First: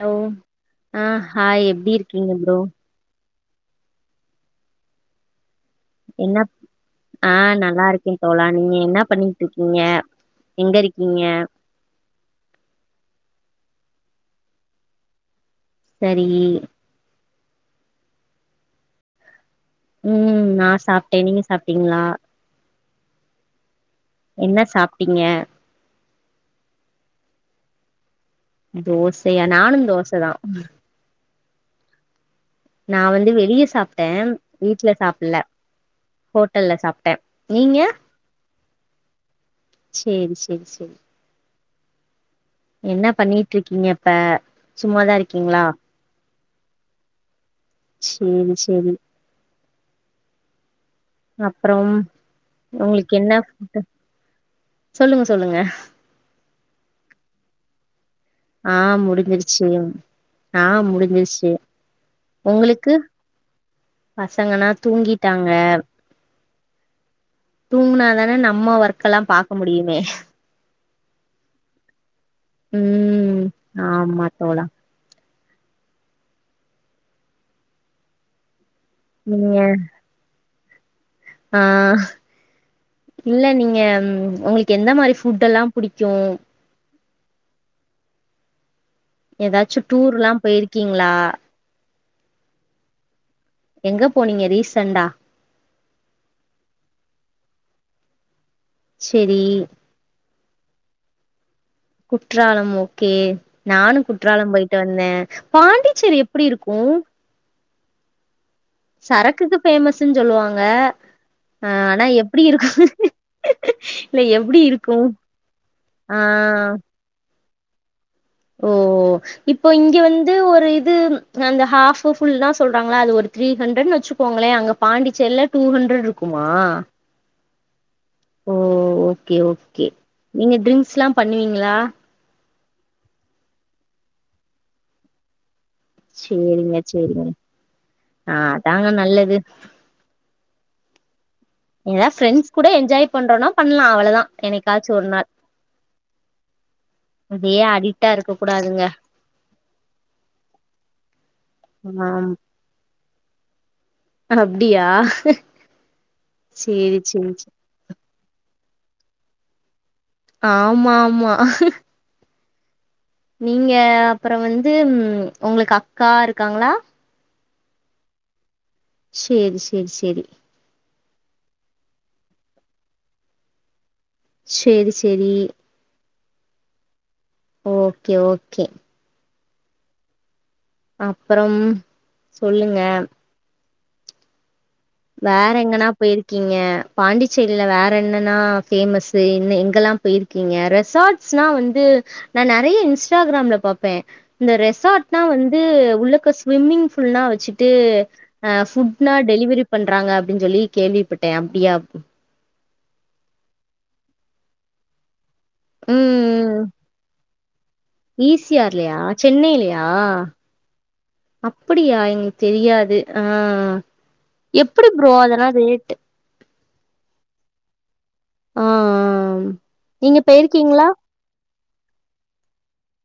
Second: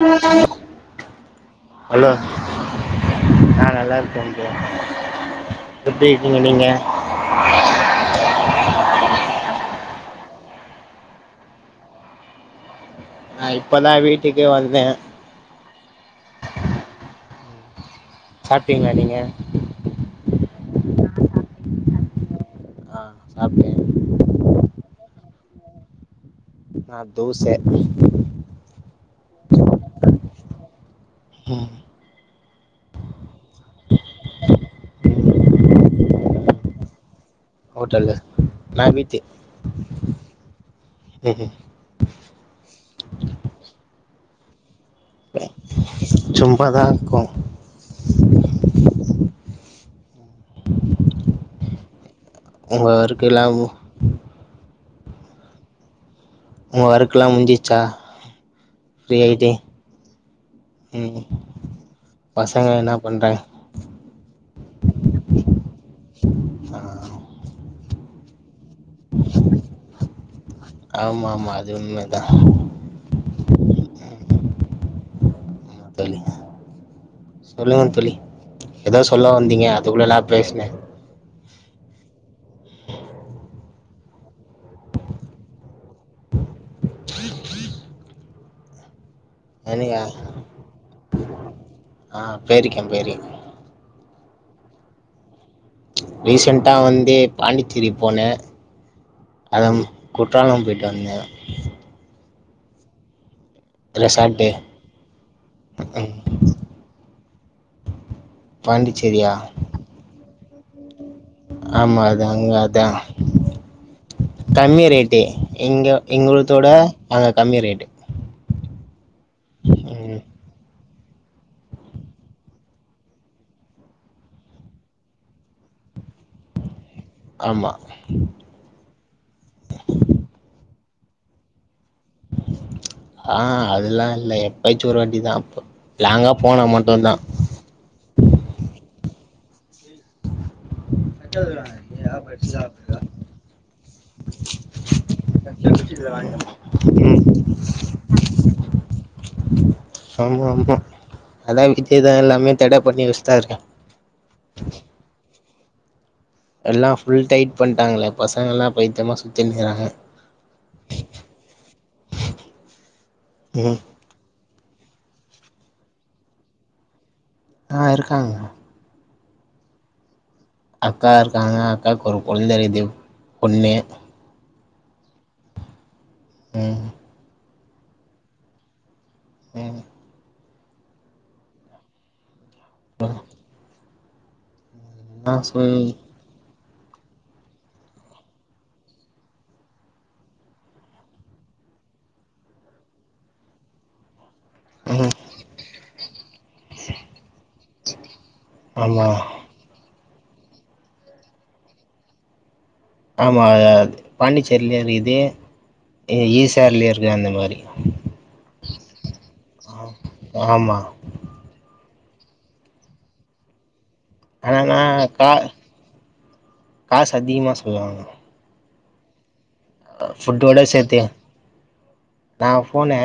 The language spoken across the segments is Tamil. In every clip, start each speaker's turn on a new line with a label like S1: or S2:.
S1: அலோ ஆ ஹாய் எப்டி இருக்கீங்க ப்ரோ
S2: நா நல்லா இருக்க ப்ரோ எப்டி இருக்கீங்க
S1: என்ன
S2: நீங்க
S1: ஆ நல்லா இருக்கே தோழா நீங்க என்னா பண்ணிட்டு இருக்கீங்க எங்க இருக்கீங்க
S2: நா இப்பதா வீட்டுக்கே வந்த
S1: சரி
S2: சாப்டீங்ளா நீங்க
S1: ம் நா சாப்ட்டே நீங்க சாப்ட்டீங்களா
S2: ஆ சாப்ட்டேன்
S1: என்ன சாப்டிங்க
S2: நா தோச
S1: தோசையா நானும் தோச தான் நான் வந்து வெளிய சாப்டேன் வீட்ல சாப்புல்ல ஹோட்டல்ல சாப்
S2: ஹோட்டல்ல நா வீட்டு
S1: சேரி சேரி சேரி
S2: ம்‌ ம்
S1: என்ன பண்ணிட்ருக்கீங்க இப்ப சும்மாதா இருக்கீங்ளா
S2: சும்மாதா இருக்கோம்
S1: சேரி சேரி அப்பறம்
S2: உங்க
S1: உங்களுக்கு என்ன
S2: ஒர்க்கெல்லாம்
S1: ஃபுட்
S2: உங்க
S1: சொல்லுங்க சொல்லுங்க
S2: ஒ வொர்க்குல்லாம் முடிஞ்சிச்சா
S1: ஆ
S2: ஃப்ரீ ஆயிட்டு
S1: முடிஞ்சிருச்சு ஆ
S2: ம்
S1: முடிஞ்சிருச்சு
S2: பசங்க என்ன
S1: உங்களுக்கு
S2: பண்றாங்க
S1: பசங்கன்னா தூங்கிட்டாங்க
S2: ஆ
S1: தூங்குனாதான நம்ம ஒர்க் எல்லாம் பாக்க முடியுமே
S2: ஆமா ஆமா அது உண்மதா
S1: ம் ஆமா தோழா
S2: ஆமா தோழி சொல்லுங்க தோழி எதோ சொல்ல
S1: நீங்க
S2: வந்தீங்க அதுக்குள்ள நா பேசுனேன்
S1: ஆ இல்ல நீங்க உங்களுக்கு எந்த மாரி ஃபுட் எல்லாம் புடிக்கும் எதாச்சும்
S2: என்னையா
S1: டூர்ல்லாம் போய்ருக்கீங்களா
S2: ஆ போய்ருக்கேன் போய்ருக்கேன்
S1: எங்க போனீங்க ரீசென்டா
S2: ரீசென்ட்டா வந்து பாண்டிச்சேரி போனே
S1: செரி
S2: அதம் குற்றாலம் போய்ட்டு வந்தேன்
S1: குற்றாலம் ஓகே நானும்
S2: ரெசார்ட்டு
S1: குற்றாலம் போயிட்டு வந்தன்
S2: ம்,
S1: பாண்டிச்சேரி எப் டி இருக்கும்
S2: பாண்டிச்சேரியா
S1: சரக்குக்கு ஃபேமஸ்ஸு சொல்லுவாங்க ஆ
S2: ஆமா
S1: ஆனா
S2: அதான்
S1: எப்டி
S2: அங்க
S1: இருக்கு
S2: அதான்
S1: இல்ல எப்டி
S2: கம்மி
S1: இருக்கு
S2: ரேட்டு இங்க
S1: ஆ
S2: இங்களதோட அங்க கம்மி ரேட்டு
S1: ஓ இப்போ இங்க
S2: ம்
S1: வந்து ஒரு இது அந்த ஹாஃப் ஃபுல்லா சொல்றாங்களா அது ஒரு த்ரீ ஹண்ரட்னு வச்சுக்கோங்களே அங்க பாண்டிச்சேர்ல டூ ஹண்ட்ரட் இருக்குமா
S2: ஆமா
S1: ஓ ஓகே ஓகே நீங்க ட்ரிங்க்ஸ் லாம் பண்ணுவீங்களா
S2: ஆ அதுல்லாம் இல்ல எப்பயாச்சு ஒரு வாட்டிதான் அப்போ லாங்கா போனா
S1: சேரிங்க
S2: மட்டும்தான்
S1: சேரிங்க ஆ அதாங்க நல்லது
S2: வச்சா இழுடா
S1: ஏதாவது ஃப்ரெண்ட்ஸ் கூட என்ஜாய் பண்றோம்னா பண்ணலாம் அவ்ளோதான் என்னைக்காச்சும் ஒரு நாள்
S2: [unintelligible]
S1: இதே அடிக்டா இருக்க கூடாதுங்க
S2: ஆமா ஆமா அதான் விஜய் தா
S1: ஆம்
S2: எல்லாமே தடை பண்ணி வச்சுட்டாரு
S1: அப்டியா
S2: எல்லா
S1: சேரி
S2: ஃபுல்
S1: சேரி சே
S2: டைட் பண்ட்டாங்ளே பசங்கள்லா பயித்தியமா சுத்தினு இருக்ராங்க
S1: ஆமா ஆமா நீங்க
S2: ம்
S1: அப்றோ வந்து உங்களுக்கு அக்கா இருக்காங்ளா
S2: ஆ இருக்காங்க
S1: சேரி சேரி சேரி
S2: அக்கா இருக்காங்க அக்காக்கு ஒரு கொழந்த இருக்குது பொண்ணு
S1: சேரி சேரி
S2: ம்
S1: ஓகே ஓகே
S2: ம்
S1: அப்றம் சொல்லுங்க
S2: என்னா
S1: வேற
S2: சொல்
S1: எங்கனா போய்ரு க்கீங்க பாண்டிச்சேரில வேற என்னன்னா பேமஸ் இன்னு எங்கெல்லா போயிரு க்கிங்க ரெசார்ட்ஸ்னா வந்து நா நெறய இன்ஸ்டாகிராம்ல பாப்பே இந்த
S2: ம்
S1: ரெசாட்னா வந்து உள்ளுக்க ஸ்விம்மிங் ஃபூல்லா வச்சுட்டு ஆ
S2: ஆமா
S1: ஃபுட்னா டெலிவரி பண்றாங்க அப்டின்னு சொல்லி கேள்விப்பட்டே அப்டியா
S2: ஆமாது பாண்டிச்சேர்லியு இருக்குது ஈ
S1: ம்
S2: சி ஆர்லய இருக்குது அந்த மாரி
S1: ஈ சி ஆர் லயா சென்னைலயா
S2: ஆமா
S1: அப்டியா எங்களுக் தெரியாது ஆ
S2: ஆனானா
S1: எப்டி ஃப்ரோ
S2: கா
S1: அதெலா ரேட்டு
S2: காசு அதிகமாக சொல்லுவாங்க
S1: ஆ ஆ நீங்க
S2: ஃபுட்டோட
S1: போயிருக்கீங்ளா
S2: சேத்து நா போனே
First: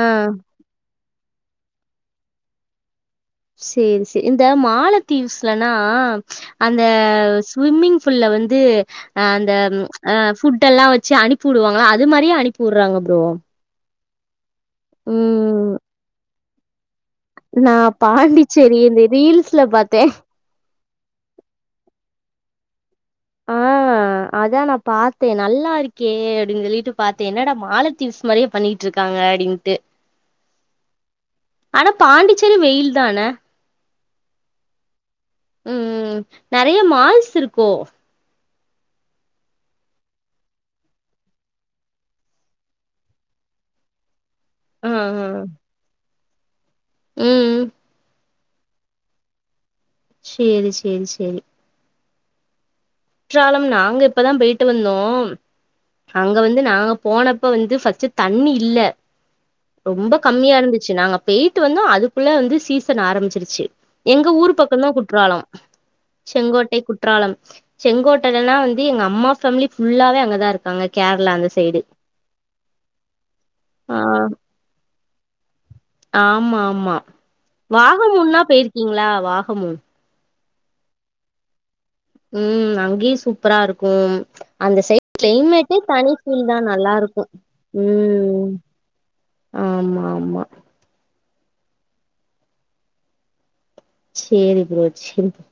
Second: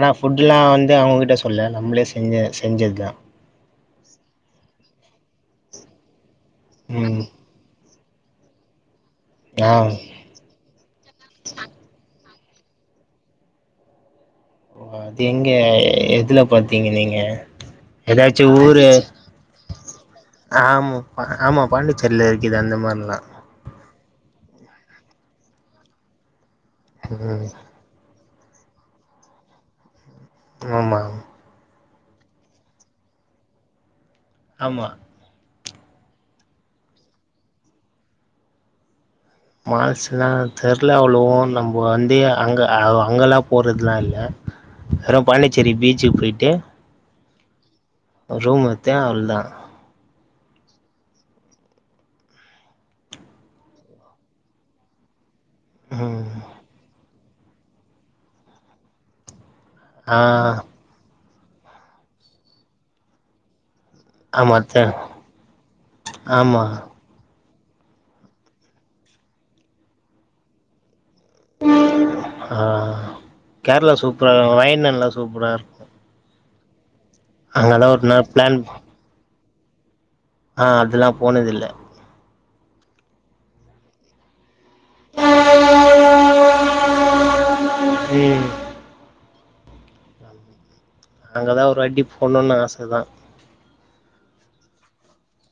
S1: ஆ
S2: ஃபுட்ல்லா வந்து அவுங்ககிட்ட சொல்ல நம்ளே செஞ்ச செஞ்சது தா
S1: சேர் சேரி இந்த மாலத்தீவுஸ்லலா அந்த
S2: ம்
S1: ஸ்விம்மிங் ஃபுல்ல வந்து அந்த
S2: ஆ
S1: ஃபுட் எல்லா வச்சு அனுப்பி உடுவாங்கல அது மாரியே அனுப்பி உடுறாங்க ஃப்ரோ
S2: எங்க எதுல பாத்தீங்க நீங்க
S1: நா
S2: ஏதாச்சு
S1: பாண்டிச்சேரி
S2: ஊரு
S1: இந்த ரீல்ஸ்ல பாத்தே
S2: ஆமா ஆமா பாண்டிச்சேரில இருக்குது அந்த மாரிலா
S1: ஆ அதா நா பாத்தே நல்லா இருக்கே அப்டின்னு சொல்லிட்டு பாத்தேன்
S2: ம்
S1: என்னடா மாலத் த்திவ்ஸ் மாறியே பண்ணிட்டு இருக்காங்க அப்டின்னுட்டு
S2: ஆமாங்க
S1: ஆனா பாண்டிச்சேரி வெயில் தான்ல
S2: ஆமா
S1: ம் ம் நெறய மால்ஸ் இருக்கோ
S2: மால்ஸ்லா தெர்ல அவ்ளோ நம்ப வந்து அங்க அங்கெலா போறதுலா இல்ல நெறா
S1: ம்
S2: பாண்டிச்சேரி பீச்சுக்கு போயி்ட்டு
S1: ம்
S2: ரூம் எத்து அவ்ல்தா
S1: சேரி சேரி சேரி குற்றாலம் நாங்க இப்ப தா போயிட்டு வந்தோம்
S2: ம்
S1: அங்க வந்து நாங்க போனப்ப வந்து ஃபஸ்ட் தண்ணி இல்ல ரொம்ப
S2: ஆ
S1: கம்மியா இருந்துச்சு நாங்க போயிட்டு வந்தோ அதுக்குள்ள வந்து சீசன் ஆரம்பிச்சிருச்சு எங்க ஊர்
S2: ஆமா
S1: பக்கம்
S2: தெ
S1: தா குற்றாலம்
S2: ஆமா
S1: செங்கோட்டை குற்றாலம் செங்கோட்டலன்னா வந்து எங்க அம்மா ஃபேமிலி ஃபுல்லாவே அங்கதா இருக்காங்க கேரளா அந்த சைடு
S2: ஆ கேரளா
S1: ஆ
S2: சூப்பரா இரு வயநாடுலா சூப்பரா இரு
S1: ஆமா ஆமா
S2: அங்கதா ஒரு நாள்
S1: வாகமூன்னா
S2: பிளான்
S1: போயிருக்கீங்களா வாகமூன்
S2: ஆ அது நா போனதில்ல
S1: உம் அங்கேயு சூப்பரா இருக்கு அந்த சைட் கிளைமேட்டே தனி பீல் தா நல்லா இருக்கு
S2: ம்
S1: உம் ஆமா ஆமா
S2: அங்கதா ஒரு வாட்டி போணும்னு ஆச தா
S1: சேரி ப்ரோ சேரி ப்ரோ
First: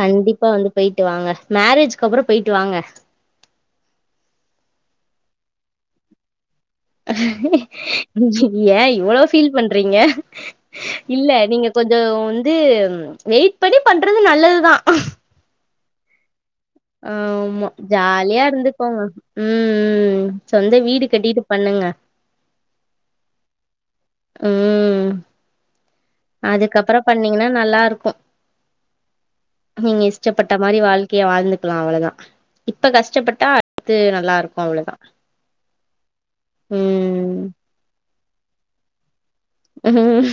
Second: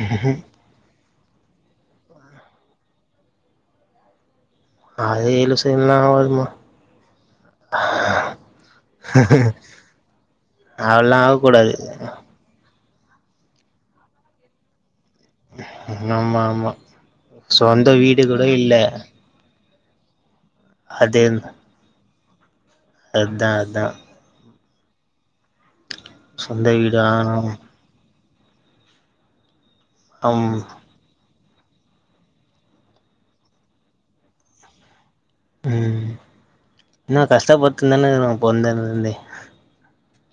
S1: கண்டிப்பா வந்து போயிட்டு வாங்க மேரேஜ்கப்புறோ போயிட்டு வாங்க
S2: அதே ஏழு செய்னா வருதுமா
S1: ஏ இவ்ளோ ஃபீல் பண்றீங்க
S2: அதெல்லா
S1: இல்ல நீங்க
S2: ஆகக்கூடாது
S1: கொஞ்சோ வந்து வெயிட் பண்ணி பண்றது நல்லதுதா
S2: ஆமா ஆமா
S1: ஆம்மா
S2: சொந்த வீடு
S1: ஜாலியா
S2: கூட இல்ல
S1: இருந்துக்கோங்க உம் உம் சொந்த வீடு
S2: அது
S1: கட்டிட்டு பண்ணுங்க
S2: அதா அதா
S1: உம்
S2: சொந்த வீடு
S1: அதுக்கப்றோ பண்ணீங்கன்னா
S2: ஆகணு
S1: நல்லாருக்கு நீங்க
S2: அம்
S1: இஷ்டப்பட்ட மாரி வாழ் க்கய வாழ்ந்துக்கலா அவ்ளோதா இப்ப கஷ்டப்பட்டா அடுத்து நல்லா இருக்கு அவ்ளோதா
S2: உம் இன்னும்
S1: ம்
S2: கஷ்டப்பட்டுந்தான இருக்கோ பொறந்ததுல இருந்தே
S1: உம்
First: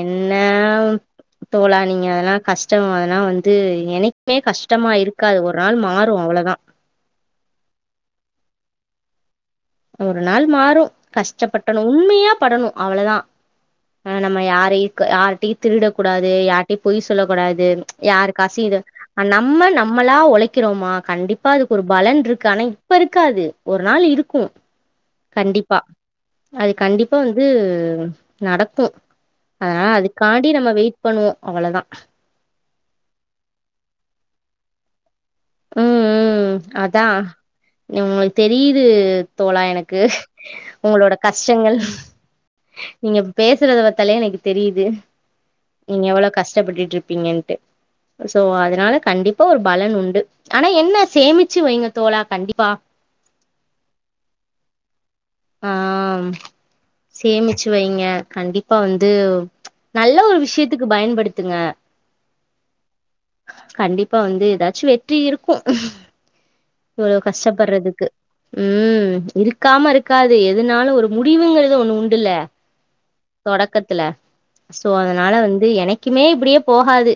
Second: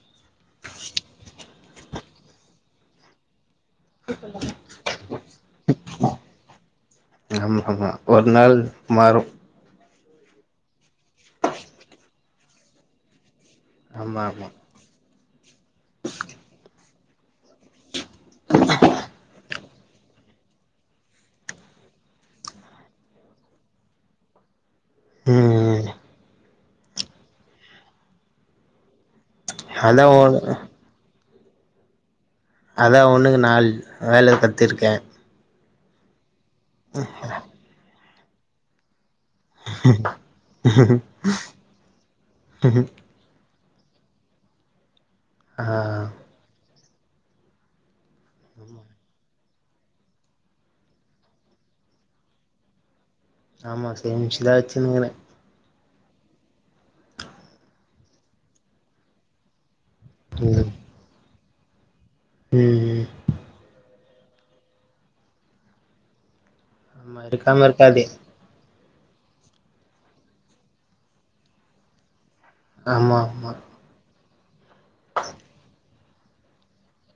S1: என்னா தோழா நீங்க அதெல்லா கஷ்டம் அதெல்லா வந்து என்னைக்குமே கஷ்டமா இருக்காது ஒரு நாள் மாறும் அவ்ளதா
S2: ஆமா ஆமா ஒரு நாள் மாறு
S1: ஒரு நாள் மாறு கஷ்டப்பட்டணு உண்மையா படணு அவ்ளதா ஆ
S2: ஆமா
S1: நம்ம
S2: ஆமா
S1: யாரையு யாரிட்டயு திருடக் கூடாது யாரிட்டயு பொய் சொல்ல கூடாது யாருக்காசி இது நம்ம நம்மளா ஒழைக் கிறோமா கண்டிப்பா அதுக்கு ஒரு பலன் இருக்கு ஆனா இப்ப இருக்காது ஒரு நாள் இருக்கு
S2: உம்
S1: டிப்பா அது கண்டிப்பா வந்து நடக்கு அதனால
S2: அதா ஒன்
S1: அதுக்காண்டி நம்ம வெயிட் பண்ணுவோ அவ்ளதா
S2: அதா ஒன்னுக்கு நாள் வேல கத்துருக்கே
S1: உம் உம் அதா அ தெரியுது தோழா எனக்கு உங்களோட கஷ்டங்கள் நீங்க பேசுறதத பாத்தாலே எனக்கு தெரியுது
S2: ஆ
S1: நீங்க எவ்வளோ கஷ்டப்பட்டுட்டு இருப்பீங்கன் சோ அதனால கண்டிப்பா ஒரு பலன் உண்டு ஆனா என்ன சேமிச்சு வைங்க தோழா கண்டிப்பா
S2: ஆமா சேமிச்சுதான் வச்சினுக்கிறே
S1: ஆ சேமிச்சு வைங்க கண்டிப்பா வந்து நல்ல ஒரு
S2: ம்
S1: விஷயத்துக்கு பயன்படுத்துங்க
S2: ம்
S1: கண்டிப் பா வந்து ஏதாச்சும் வெற்றி இருக்கும் இவ்வளோ
S2: ஆமா இருக்காம இருக்காது
S1: கஷ்டப்படுறதுக்கு உம் இருக்காம இருக்காது எதுனாலு ஒரு முடிவுங்கறத ஒண்ணு உண்டுல்ல
S2: ஆமா ஆமா
S1: தொடக்கத்துல சோ அதனால வந்து எனக் க்குமே இப்டியே போகாது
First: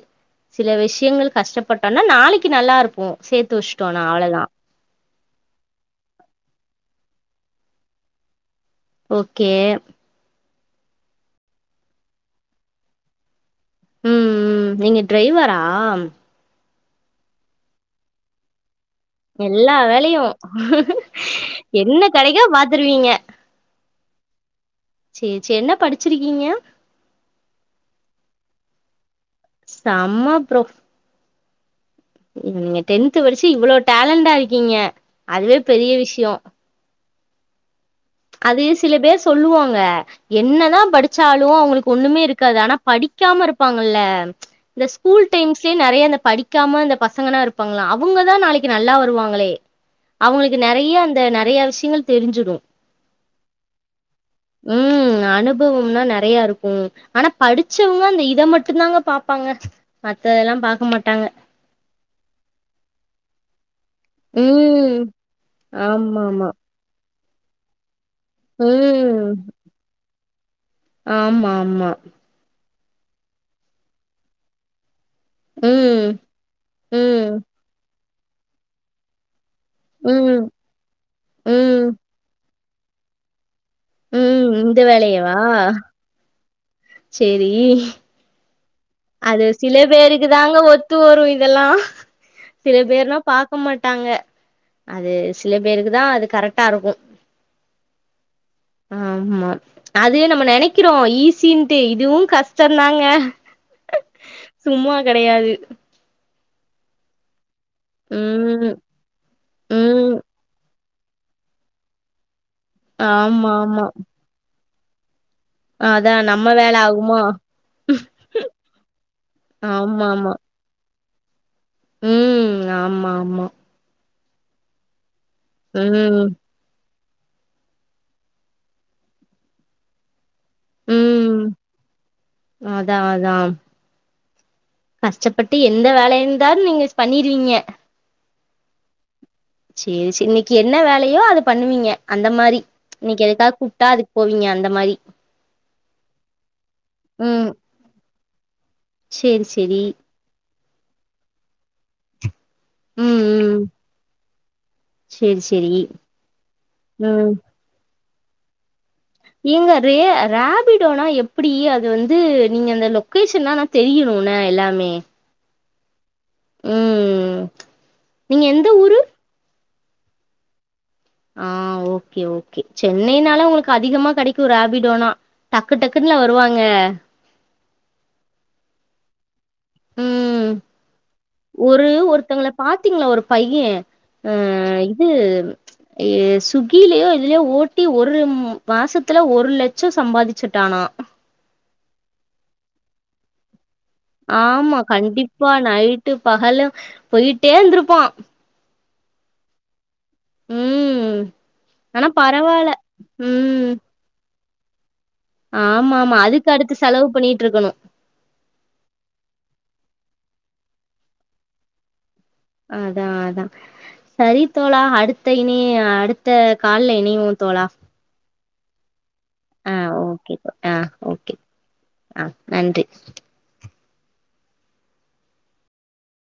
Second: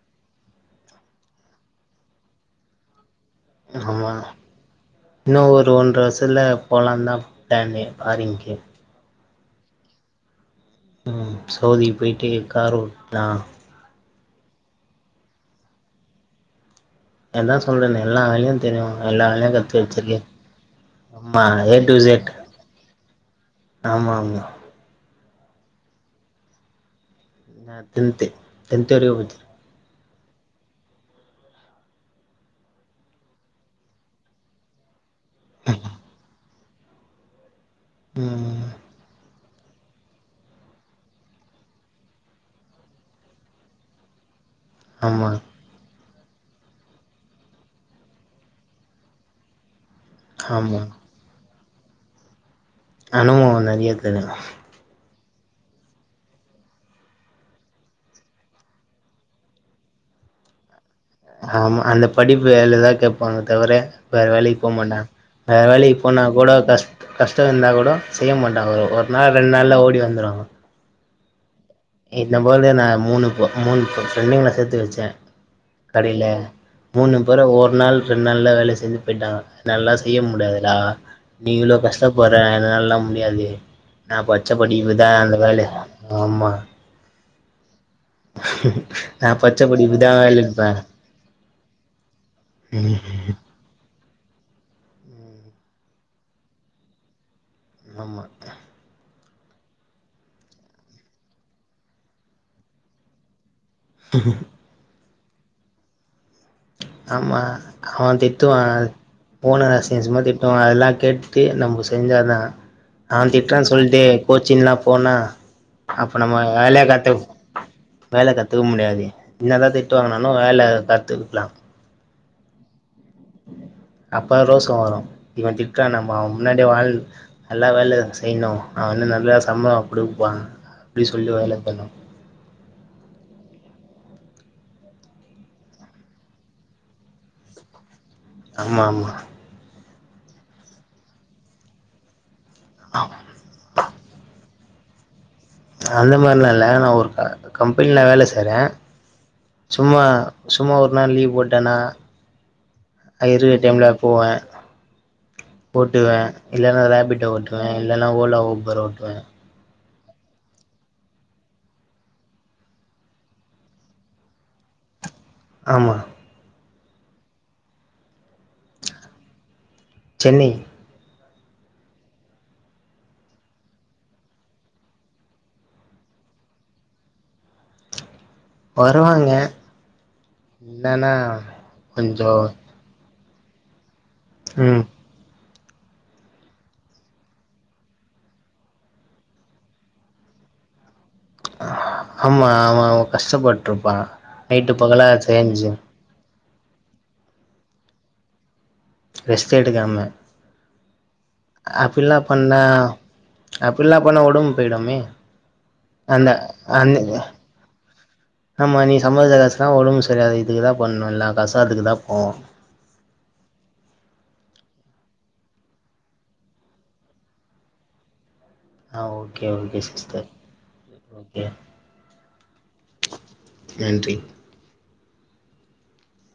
S1: சில விஷயங்கள் கஷ்டப்பட்டோனா நாளைக்கு நல்லா இருப்போ சேத்து வெச்சுட்டோனா
S2: ஆமா
S1: அவ்ளதா
S2: இன்னு ஒரு ஒன்ற வருஷத்துல போலாந்தான் பிளானிங் ஃபாரின்க்கு
S1: ஓகே
S2: ம் சவுதிக்கு போயிட்டு கார் ஓட்டலா
S1: ம் ம் நீங்க டிரைவரா
S2: அதா சொல்றேனே எல்லா வேலையு தெரியு எல்லா வேலையு கத்து வச்சிருக்கே ம்மா ஏ டு இஸட்
S1: ட்டா பாத்துருவீங்க
S2: ஆமா ஆமா
S1: சேரி சேரி என்ன படிச்சிருக்கீங்க
S2: நா டென்த்து டென்த் வரையு படிச்சிருக்
S1: செம்ம ப்ரோ நீங்க டென்த் படிச்சு இவ்வளோ டேலண்டா இருக்கீங்க அதுவே பெரிய விஷயோ அது
S2: ம்
S1: சில பேர் சொல்லுவாங்க என்னதான் படிச்சாலு அவுங்களுக்கு ஒண்ணுமே இருக்காது ஆனா படிக்காம இருப்பாங்கல்ல இந்த ஸ்கூல்
S2: ஆமா
S1: டைம்ஸ் ல நிறைய அந்த படிக்காம இந்த பசங்கனா இருப்பாங்கள அவங்கதா நாளைக்கு நல்லா வருவாங்களே அவுங்களுக்கு
S2: ஆமா
S1: நறைய அந்த நறைய விஷயங்கள் தெரிஞ்சிடு
S2: அனுபவம் நறைய தெரியு
S1: ம் அனுபவம்னா நறைய இருக்கும் ஆனா படிச்சவங்க அந்த இதை மட்டுந்தாங்க பாப்பாங்க மத்ததெல்லா பாக்க மாட்டாங்க
S2: ஆமா அந்த படிப்பு வேலைதா கேப்பாங்க தவிர வேற வேலைக்கு போ
S1: ம்
S2: மாட்டாங்க வேற வேலைக்கு போனா
S1: ஆமா ஆமா
S2: கூட கஷ் கஷ்ட இருந்தா கூட செய்ய மாட்டாங்க ஒரு
S1: ம்
S2: நாள் ரெண்டு நாள்ல ஓடி வந்துருவாங்க
S1: ஆமா ஆமா
S2: என்ன போல நான் மூணு மூணு ஃப்ரெண்டுங்கள சேத்து வச்சே
S1: ம்
S2: கடைல மூணு
S1: ம்
S2: பேரு ஒரு நாள் ரெண்டு நாள்ல வேலை செஞ்சு போயிட்டாங்க என்னாலா செய்ய
S1: ம்
S2: முடியாதுடா நீ இவ்ளோ
S1: ம்
S2: கஷ்டப்படுற என்னாலா முடியாது நா படிச்ச
S1: ம் இந்த
S2: படிப்புக்குதா அந்த
S1: வேலையவா
S2: வேலை ஆமா
S1: சேரி
S2: நா
S1: அது
S2: பச்ச
S1: சில
S2: படிப்புதா
S1: பேருக்கு தாங்க
S2: வேலப்பே
S1: ஒத்து வரு இதெல்லா சில பேர்லா பாக் க்க மாட்டாங்க அது சில பேருக்கு தா அது கரெக்டா இருக்கு
S2: ஆமா
S1: ஆமா அது நம்ம நினைக்கிறோ ஈஸிட்டு இதுவு கஷ்டந்தாங்க சும்மா கெடையாது
S2: ஆமா அவன்
S1: ம்
S2: திட்டுவான் போன அசிங்க
S1: ம்
S2: அசிங்கமா திட்டுவான் அதெல்லா கேட் ட்டு நம்ம செஞ்சாதா அவன்
S1: ஆமா
S2: திட்றான்
S1: ஆமா
S2: சொல்லிட்டு கோச்சின்ல்லா போனா
S1: அதா
S2: அப்ப நம்ம
S1: வேல
S2: வேலைய கத்து
S1: ஆகுமா
S2: வேலை கத்துக்க முடியாது என்னதா திட்டு
S1: ஆமா ஆமா
S2: வாாங்கனானும் வேலை கத்துக்கலாம்
S1: ம் ஆமா ஆமா
S2: அப்பறோ சொல்லனும் இவன் திட்ரா நம்ம
S1: ம்
S2: அவன் முன்னாடி டே வாழ் நல்லா வேல செய்ணும் ஆ இன்னும் நல்லா சம்பளம் குடுப்பாங்க அப்டி சொல்லி வேல பண்ணனு
S1: அதான் அதான் கஷ்டப்பட்டு எந்த வேலை இருந்தாலும் நீங்க பண்ணிருவீங்க
S2: ஆமா ஆமா
S1: சேரி சேரி இன்னைக்கு என்ன வேலையோ அத பண்ணுவீங்க அந்த மாரி இன்னைக்கு எதுக்கா கூப்ட்டா அதுக் போவிங்க அந்த மாரி
S2: அந்த மாரிலா இல்ல நா ஒரு க
S1: ம்
S2: கம்பெனில வேல செய்றே
S1: சேரி சேரி
S2: சும்மா சும்மா ஒரு நாள் லீவ் போட்டனா
S1: ம் ம்
S2: இருக்கற டைம்ல போவே
S1: சேரி சேரி
S2: ஓட்டுவன் இல்லனா ரேபிட்டோ
S1: ம்
S2: ஓட்டுவன் இல்லனா ஓலா ஊபர் ஓட்டுவன்
S1: ஏங்க ரே ரேபிடோனா எப்டி அது வந்து நீங்க அந்த லொக்கேஷன்லா தெரியிணு இல்ல எல்லாமே
S2: ஆமா
S1: ம் நீங்க எந்த ஊரு
S2: சென்னை
S1: ஆ ஓகே ஓகே சென்னைனால ஒங்களுக்கு அதிகமா கெடைக்கு ரேபிடோனா டக்கு டக்குன்னு இல்ல வருவாங்க
S2: வருவாங்க
S1: ம்
S2: என்னன்னா
S1: ஒரு
S2: கொஞ்சோ
S1: ஒருத்தங்கள பாத்தீங்களா ஒரு பையன் ம்
S2: ம்
S1: இது ஜயயோ சுகிலயோ எதுலயோ ஓட்டி ஒரு மாசத்துல ஒரு லட்சம் சம்பாதிச்சிட்டான
S2: ஆமா அவன் அவ்ளோ கஷ்டப்பட்ருப்பா நைட்டு
S1: ஆமா
S2: பகலா
S1: கண்டிப்பா
S2: சேஞ்சு
S1: நைட்டு பகலு போயிட்டே இருந்திருப்பான்
S2: ரெஸ்ட் எடுக்காம
S1: ம் ஆனா
S2: அப்பில்லா பண்ணா
S1: பரவால்ல ம்
S2: அப்பிலா பண்ணா ஒடம்பு போயிடுமே
S1: ஆமா ஆமா
S2: அந்த
S1: அதுக்கு அடுத்து செலவு
S2: அந்த
S1: பண்ணிட்டு இருக்கணு
S2: ஆமா நீ சம்பார்ச்ச காசுலா ஒடம்பு சரியாத இதுக்கு தா போட்ணு எல்லா காசூ அதுக்கு தா போவு
S1: அதா அதா சரி தோழா அடுத்த இனி அடுத்த கால்ல இனைவோ தோழா
S2: ஆ ஓகே
S1: ஆ
S2: ஓகே சிஸ்டர்
S1: ஓகே தோ ஆ
S2: ஓகே
S1: ஆ நன்றி
S2: நன்றி